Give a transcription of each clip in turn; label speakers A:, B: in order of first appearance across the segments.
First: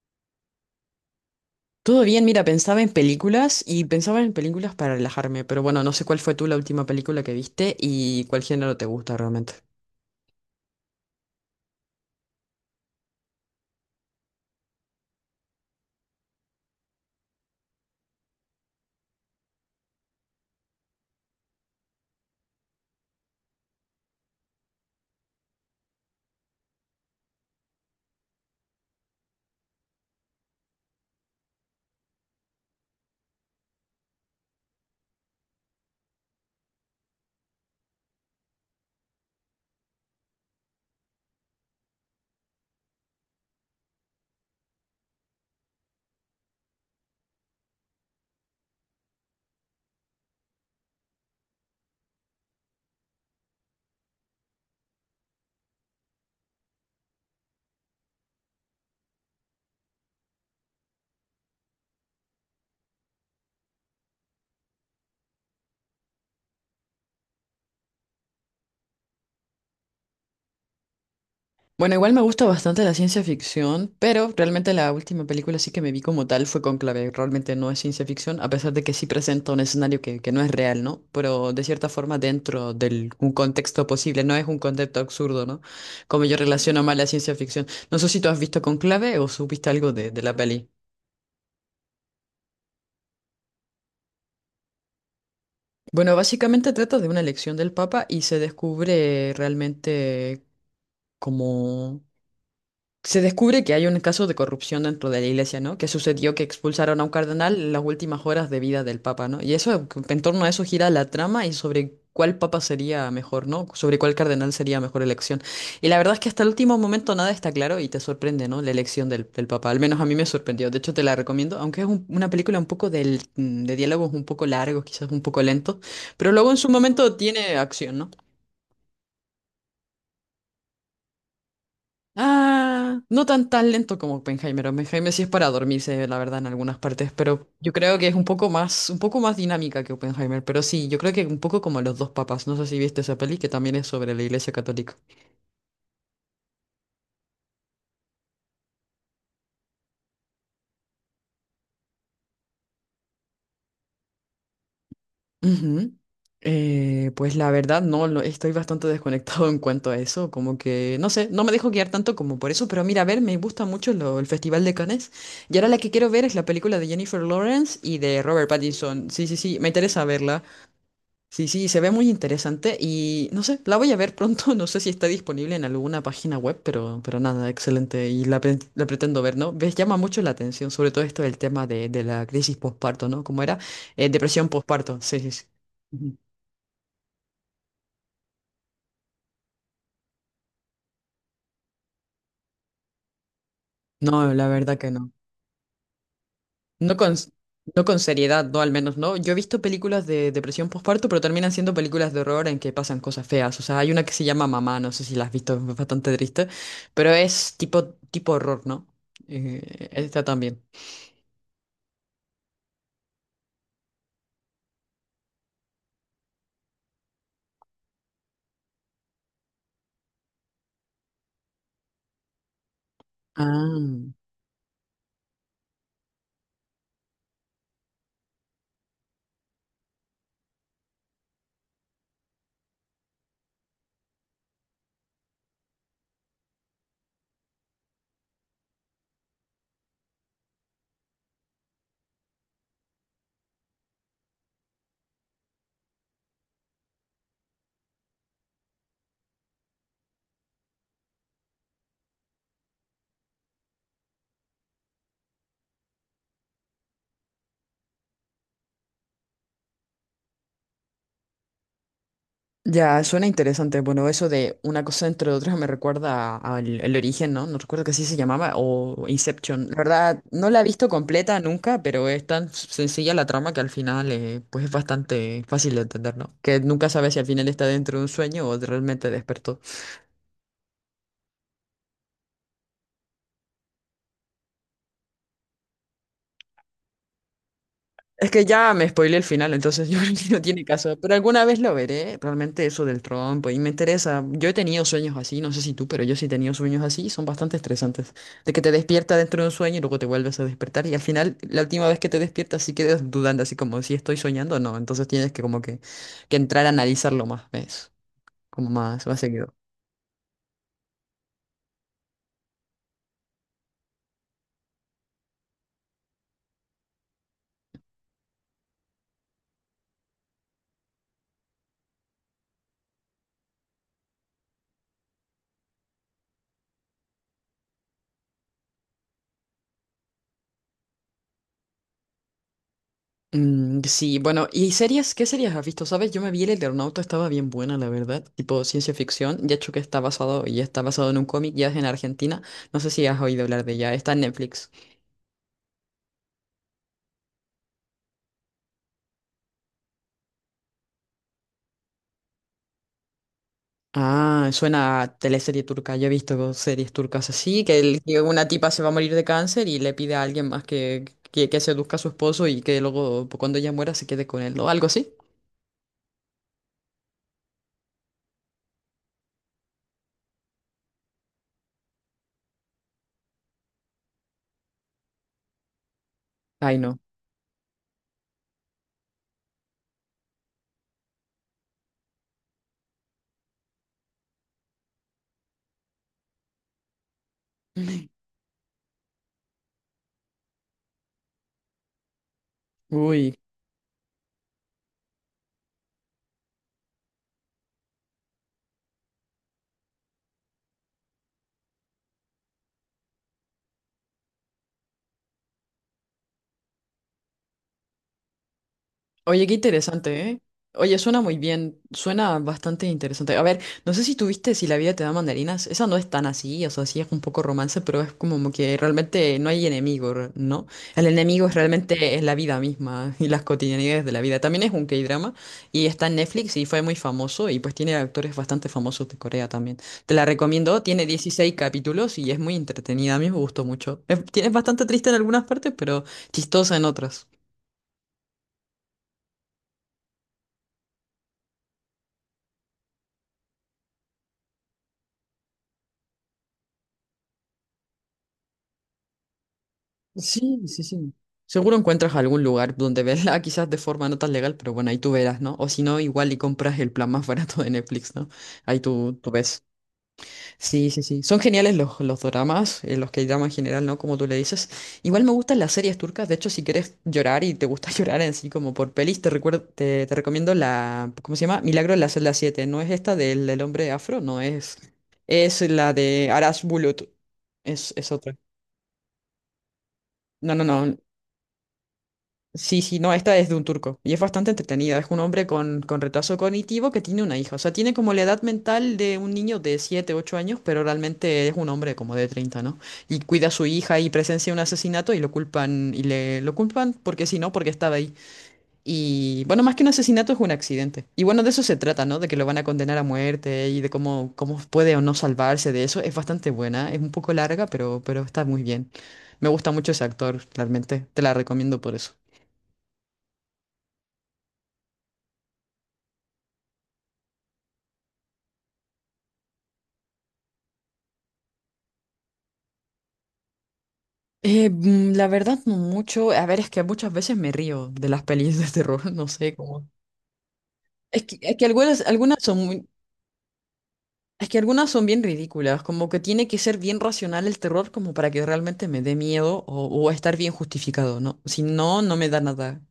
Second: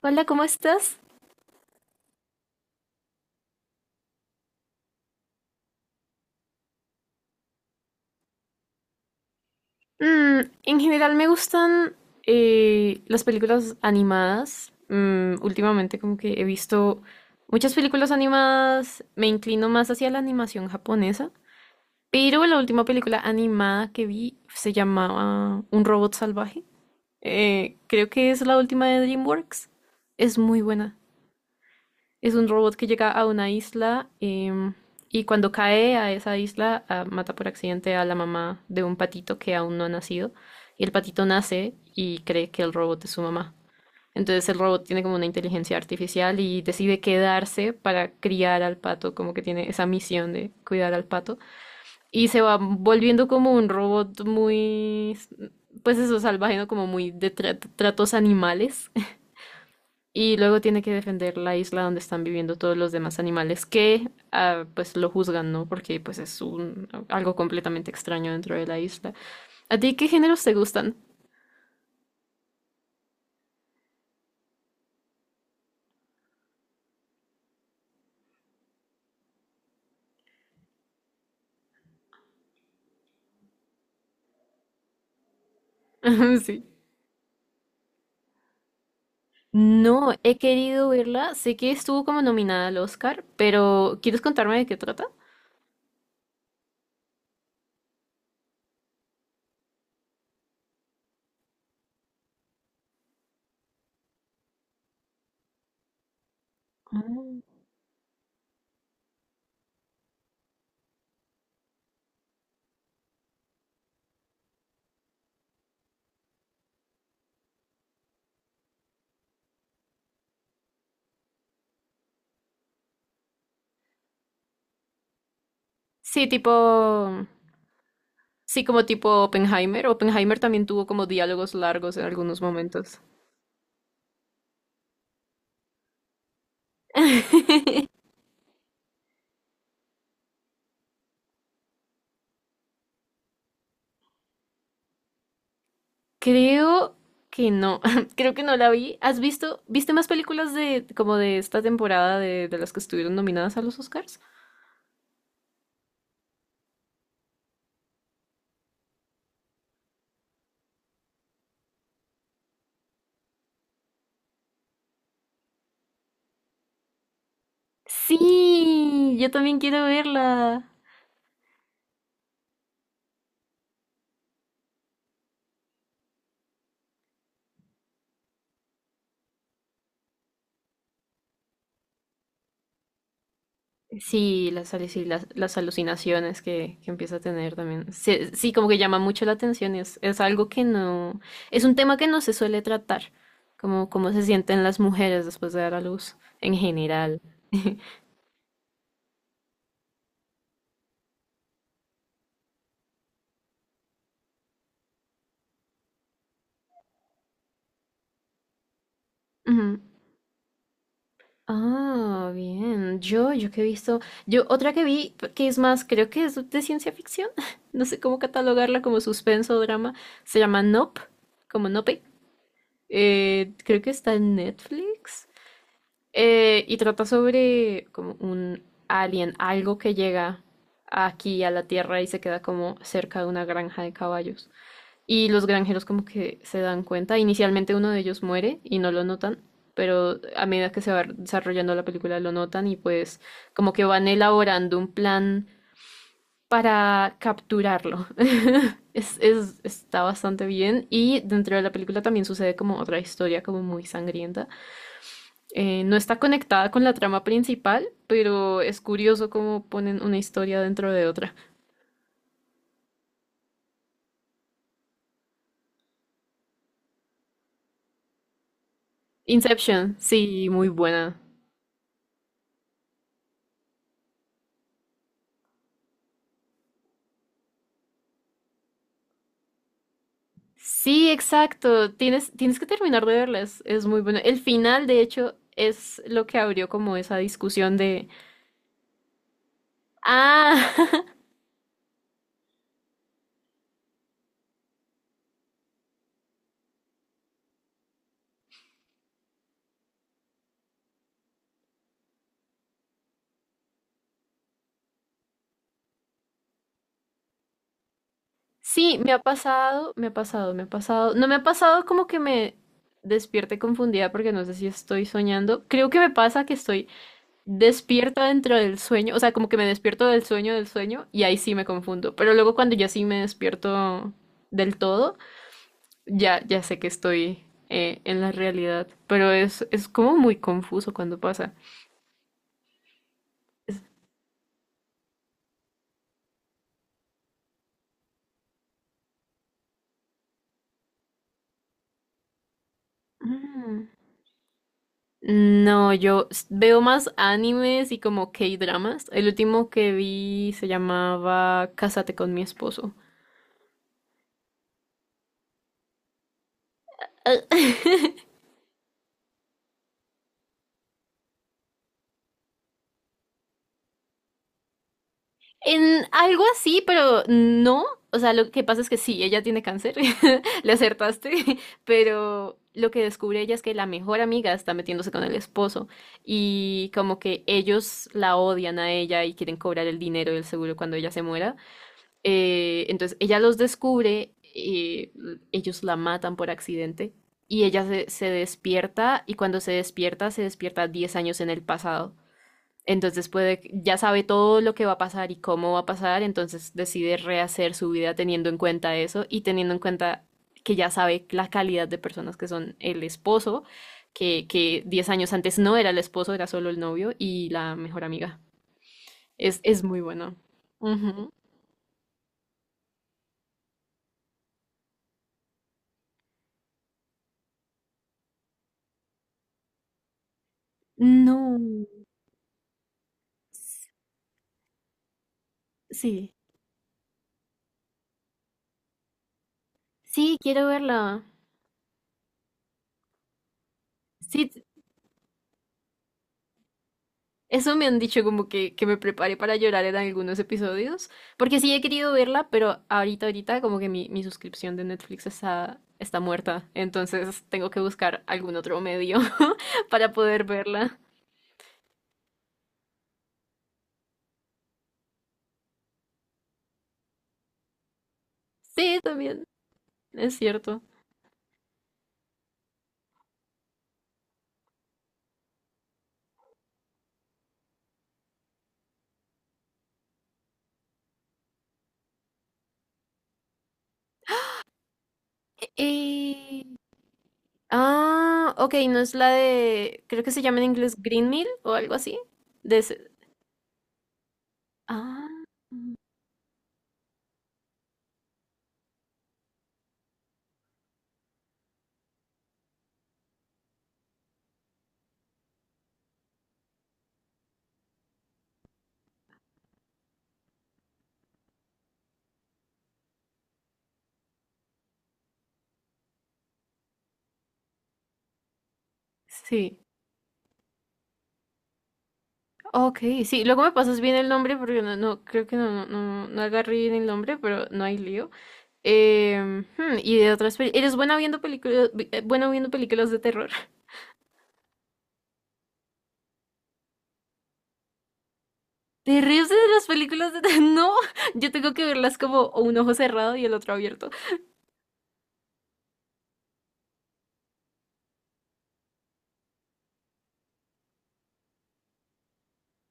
A: Hola, ¿cómo estás?
B: Todo bien, mira, pensaba en películas y pensaba en películas para relajarme, pero bueno, no sé cuál fue tú la última película que viste y cuál género te gusta realmente.
A: En general me gustan las películas animadas. Últimamente como que he visto muchas películas animadas, me inclino más hacia la animación japonesa, pero la última película animada que vi se llamaba Un robot salvaje. Creo que es la última de DreamWorks. Es muy buena. Es un robot que llega a una isla, y cuando cae a esa isla, mata por accidente a la mamá de un patito que aún no ha nacido, y el patito nace y cree que el robot es su mamá. Entonces el robot tiene como una inteligencia artificial y decide quedarse para criar al pato, como que tiene esa misión de cuidar al pato. Y se va volviendo como un robot muy, pues eso, salvaje, ¿no? Como muy de tratos animales, y luego tiene que defender la isla donde están viviendo todos los demás animales que, pues lo juzgan, ¿no? Porque pues es un, algo completamente extraño dentro de la isla. ¿A ti qué géneros te gustan?
B: Bueno, igual me gusta bastante la ciencia ficción, pero realmente la última película sí que me vi como tal fue Conclave. Realmente no es ciencia ficción, a pesar de que sí presenta un escenario que no es real, ¿no? Pero de cierta forma dentro de un contexto posible, no es un concepto absurdo, ¿no? Como yo
A: Sí.
B: relaciono más la ciencia ficción. No sé si tú has visto Conclave o supiste algo de,
A: No,
B: de la
A: he
B: peli.
A: querido verla. Sé que estuvo como nominada al Oscar, pero ¿quieres contarme de qué trata?
B: Bueno, básicamente trata de una elección del Papa y se descubre realmente como se descubre que hay un caso de corrupción dentro de la iglesia, ¿no? Que sucedió que expulsaron a un
A: Mm.
B: cardenal en las últimas horas de vida del papa, ¿no? Y eso, en torno a eso gira la trama y sobre cuál papa sería mejor, ¿no? Sobre cuál cardenal sería mejor elección. Y la verdad es que hasta el último momento nada está claro y te sorprende, ¿no? La elección del papa. Al menos a mí me sorprendió. De hecho, te la recomiendo, aunque es una película un poco de diálogos un poco largos, quizás un poco lento,
A: Sí,
B: pero luego en su momento
A: tipo.
B: tiene acción, ¿no?
A: Sí, como tipo Oppenheimer. Oppenheimer también tuvo como diálogos largos en algunos momentos.
B: Ah, no tan lento como Oppenheimer. Oppenheimer sí es para dormirse, la verdad, en algunas partes, pero yo creo que es un poco más dinámica que Oppenheimer. Pero sí, yo creo que un poco como Los dos papas. No sé si viste esa peli que también es sobre la Iglesia Católica.
A: Creo que no, creo que no la vi. Viste más películas de como de esta temporada de las que estuvieron nominadas a los Oscars?
B: Ujú. Pues la verdad, no, estoy bastante desconectado en cuanto a eso. Como que, no sé, no me dejo guiar tanto como por eso. Pero mira, a ver, me gusta mucho el Festival de Cannes. Y ahora la que quiero ver es la película de Jennifer Lawrence y de Robert Pattinson.
A: Sí,
B: Sí,
A: yo
B: sí,
A: también
B: sí, me
A: quiero
B: interesa verla.
A: verla.
B: Sí, sí, se ve muy interesante y no sé, la voy a ver pronto, no sé si está disponible en alguna página web, pero nada, excelente y la pretendo ver, ¿no? Ves, llama mucho la atención, sobre todo esto del tema de la crisis postparto, ¿no? ¿Cómo era?
A: Sí,
B: Depresión
A: las,
B: postparto,
A: aluci-
B: sí,
A: las,
B: sí, sí.
A: las
B: Ujú.
A: alucinaciones que empieza a tener también. Sí, sí, como que llama mucho la atención y es algo que no, es un tema que no se suele tratar, como cómo se
B: No, la
A: sienten
B: verdad
A: las
B: que no.
A: mujeres después de dar a luz en
B: No con,
A: general.
B: no con seriedad, no al menos, ¿no? Yo he visto películas de depresión postparto, pero terminan siendo películas de horror en que pasan cosas feas. O sea, hay una que se llama Mamá, no sé si la has visto, es bastante triste, pero es tipo horror, ¿no?
A: Ujú.
B: Esta también.
A: Ah, bien. Yo que he visto, yo otra que vi, que es más, creo que es de ciencia ficción, no sé cómo catalogarla como suspenso o drama, se llama Nope, como Nope. Creo que
B: Ah.
A: está en Netflix. Y trata sobre como un alien, algo que llega aquí a la Tierra y se queda como cerca de una granja de caballos. Y los granjeros como que se dan cuenta. Inicialmente uno de ellos muere y no lo notan, pero a medida que se va desarrollando la película lo notan y pues como que van elaborando un plan para capturarlo. Está bastante bien y dentro de la película también sucede como otra historia como muy sangrienta. No está conectada con la trama principal, pero es curioso cómo ponen una historia dentro de otra.
B: Ya, suena interesante. Bueno, eso de una cosa entre otras me recuerda a- al el origen, ¿no? No recuerdo que así se llamaba, o Inception. La
A: Inception,
B: verdad,
A: sí,
B: no la he
A: muy
B: visto
A: buena.
B: completa nunca, pero es tan sencilla la trama que al final pues es bastante fácil de entender, ¿no? Que nunca sabes si al final está dentro de un sueño o realmente despertó.
A: Sí, exacto. Tienes que terminar de verlas. Es muy bueno. El final, de hecho, es lo que abrió como esa discusión de,
B: Es que ya me spoilé el final, entonces yo no
A: ah,
B: tiene caso. Pero alguna vez lo veré, realmente eso del trompo, y me interesa. Yo he tenido sueños así, no sé si tú, pero yo sí he tenido sueños así, son bastante estresantes. De que te despierta dentro de un sueño y luego te vuelves a despertar, y al final, la última vez que te despiertas, sí quedas dudando, así como si estoy soñando o no. Entonces tienes que como que entrar a analizarlo más, ¿ves? Como
A: sí,
B: más,
A: me
B: más
A: ha
B: seguido.
A: pasado, me ha pasado, me ha pasado. No me ha pasado como que me despierte confundida porque no sé si estoy soñando. Creo que me pasa que estoy despierta dentro del sueño, o sea, como que me despierto del sueño y ahí sí me confundo. Pero luego cuando ya sí me despierto del todo. Ya, ya sé que estoy en la realidad, pero es como muy confuso cuando pasa.
B: Mm,
A: Es-
B: sí, bueno, ¿y series? ¿Qué series has visto? ¿Sabes? Yo me vi El Eternauta, estaba bien buena, la verdad. Tipo ciencia ficción, ya hecho que está basado, y está basado en un cómic, ya es en Argentina. No sé si has oído hablar de
A: Mm.
B: ella, está en Netflix.
A: No, yo veo más animes y como K-dramas. El último que vi se llamaba Cásate con mi esposo.
B: Ah, suena a teleserie turca. Yo he visto series turcas
A: Ah.
B: así, que, el- que una tipa se va a morir de cáncer y le pide a alguien más que seduzca a su esposo y que luego cuando ella muera se quede con él, ¿no? Algo así.
A: En algo así, pero no. O sea, lo que pasa es que sí, ella tiene cáncer, le acertaste, pero lo que descubre ella es que la mejor amiga está metiéndose con el esposo
B: Ay,
A: y
B: no.
A: como que ellos la odian a ella y quieren cobrar el dinero del seguro cuando ella se muera. Entonces ella los descubre, ellos la matan por accidente y ella se, se despierta y cuando se despierta 10 años en el pasado. Entonces
B: Uy.
A: puede, ya sabe todo lo que va a pasar y cómo va a pasar, entonces decide rehacer su vida teniendo en cuenta eso y teniendo en cuenta que ya sabe la calidad de personas que son el esposo, que 10 años antes no era el esposo, era solo el novio y la mejor amiga.
B: Oye, qué
A: Es muy
B: interesante,
A: bueno.
B: ¿eh? Oye, suena
A: Ujú.
B: muy bien, suena bastante interesante. A ver, no sé si tuviste Si la vida te da mandarinas, esa no es tan así, o sea, sí es un poco romance, pero es como que realmente no hay enemigo, ¿no? El enemigo es
A: No.
B: realmente es la vida misma y las cotidianidades de la vida. También es un K-drama y está en
A: Sí.
B: Netflix y fue muy famoso y pues tiene actores bastante famosos de Corea también. Te la
A: Sí, quiero
B: recomiendo, tiene
A: verla.
B: 16 capítulos y es muy entretenida, a mí me gustó mucho. Es, tiene-
A: Sí,
B: es bastante triste en algunas partes, pero chistosa en otras.
A: eso me han dicho como que me prepare para llorar en algunos episodios, porque sí he querido verla, pero ahorita, ahorita como que mi suscripción de Netflix está muerta, entonces tengo que buscar algún otro medio para poder
B: Sí, sí,
A: verla.
B: sí. Seguro encuentras algún lugar donde verla, quizás de forma no tan legal, pero bueno, ahí tú verás, ¿no? O si no, igual y compras el plan más barato de Netflix, ¿no? Ahí
A: Sí,
B: tú
A: también,
B: ves.
A: es cierto.
B: Sí, sí, sí. Son geniales los doramas, los que llaman en general, ¿no? Como tú le dices. Igual me gustan las series turcas. De hecho, si quieres llorar y te gusta llorar en sí, como por pelis, te recuerdo, te recomiendo la, ¿cómo se llama? Milagro en la celda 7. No es esta del hombre afro, no es. Es la de Aras
A: Eh,
B: Bulut. Es otra.
A: Ah, ok, no es la de, creo que se
B: No,
A: llama en
B: no, no.
A: inglés Green Mill o algo así. De
B: Sí, sí,
A: ese-
B: no, esta es de un turco y es bastante entretenida. Es un
A: Ah,
B: hombre con retraso cognitivo que tiene una hija. O sea, tiene como la edad mental de un niño de 7, 8 años, pero realmente es un hombre como de 30, ¿no? Y cuida a su hija y presencia un asesinato y lo culpan, y le lo culpan porque sí, no, porque estaba ahí. Y bueno, más que un asesinato es un accidente. Y bueno, de eso se trata, ¿no? De que lo van a condenar a muerte y de cómo puede o no salvarse de eso. Es bastante buena, es un poco larga, pero está muy bien. Me gusta
A: sí.
B: mucho ese actor, realmente. Te la recomiendo por eso.
A: Ok, sí, luego me pasas bien el nombre porque no, no creo que no, no, no agarré bien el nombre, pero no hay lío. Y de otras películas. ¿Eres buena viendo películas, bueno viendo películas de terror?
B: La verdad, no mucho. A ver, es que muchas veces me río de las pelis de terror,
A: ¿Te
B: no
A: ríes
B: sé
A: de las
B: cómo.
A: películas de terror? No,
B: Es que,
A: yo
B: es que
A: tengo que
B: algunas,
A: verlas como
B: algunas
A: o un ojo cerrado y el otro abierto.
B: son bien ridículas, como que tiene que ser bien racional el terror como para que realmente me dé miedo o estar bien justificado, ¿no? Si no, no me da nada.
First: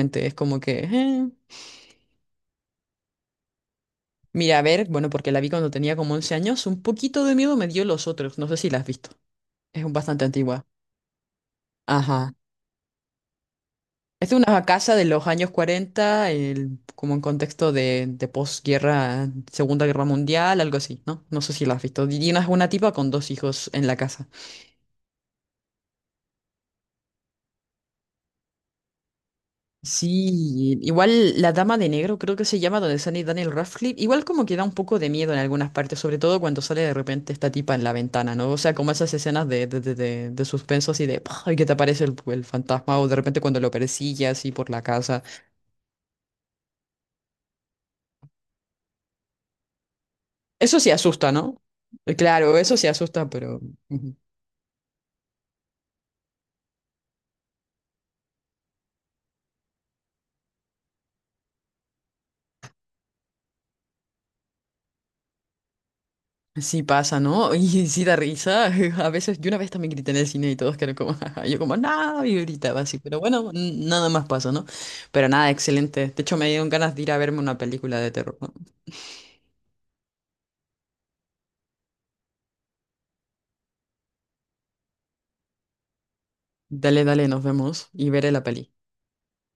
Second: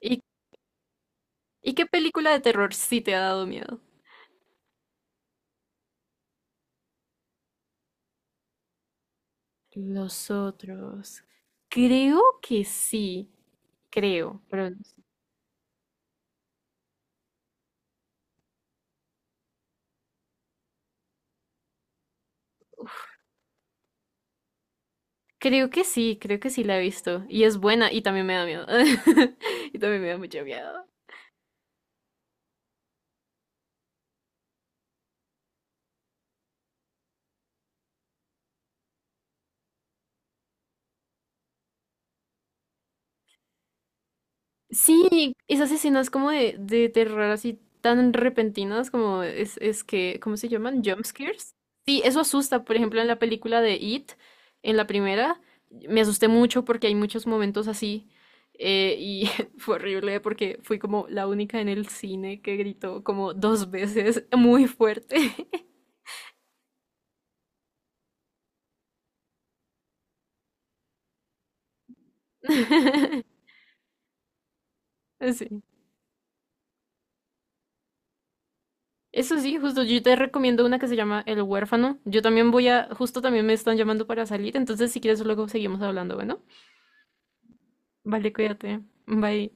A: ¿Y,
B: es como que.
A: y qué película de terror sí te ha dado miedo?
B: Mira, a ver, bueno, porque la vi cuando tenía como 11 años, un poquito de miedo me dio los otros, no sé si la has visto. Es bastante
A: Los
B: antigua.
A: otros. Creo
B: Ajá.
A: que sí,
B: Es de
A: creo,
B: una
A: pero
B: casa de los años 40, como en contexto de posguerra, Segunda Guerra Mundial, algo así, ¿no? No sé si la has visto. Y una tipa con dos hijos en la casa.
A: creo que sí la he visto. Y es buena y también me da miedo. Y también me da mucho
B: Sí,
A: miedo.
B: igual La Dama de Negro, creo que se llama, donde sale Daniel Radcliffe. Igual como que da un poco de miedo en algunas partes, sobre todo cuando sale de repente esta tipa en la ventana, ¿no? O sea, como esas escenas de suspenso así de, ¡ay! Que te aparece el fantasma o de repente cuando lo persigue así por la casa.
A: Sí, esas escenas como de terror así tan repentinas como es que, ¿cómo se
B: Eso
A: llaman?
B: sí
A: Jump
B: asusta,
A: scares.
B: ¿no?
A: Sí, eso
B: Claro,
A: asusta. Por
B: eso sí
A: ejemplo, en la
B: asusta, pero.
A: película de It,
B: Ujú.
A: en la primera, me asusté mucho porque hay muchos momentos así, y fue horrible porque fui como la única en el cine que gritó como dos veces muy fuerte.
B: Sí pasa, ¿no? Y sí da risa. A veces, yo una vez también grité en el cine y todos quedaron como, yo como, no, y gritaba así. Pero bueno, nada más pasó, ¿no? Pero nada,
A: Sí.
B: excelente. De hecho, me dieron ganas de ir a verme una película de terror, ¿no?
A: Eso sí, justo yo te recomiendo una que se llama El huérfano. Yo también voy a, justo también me están llamando para salir, entonces si quieres luego seguimos hablando, bueno.
B: Dale, dale, nos vemos y
A: Vale,
B: veré la peli.
A: cuídate. Bye.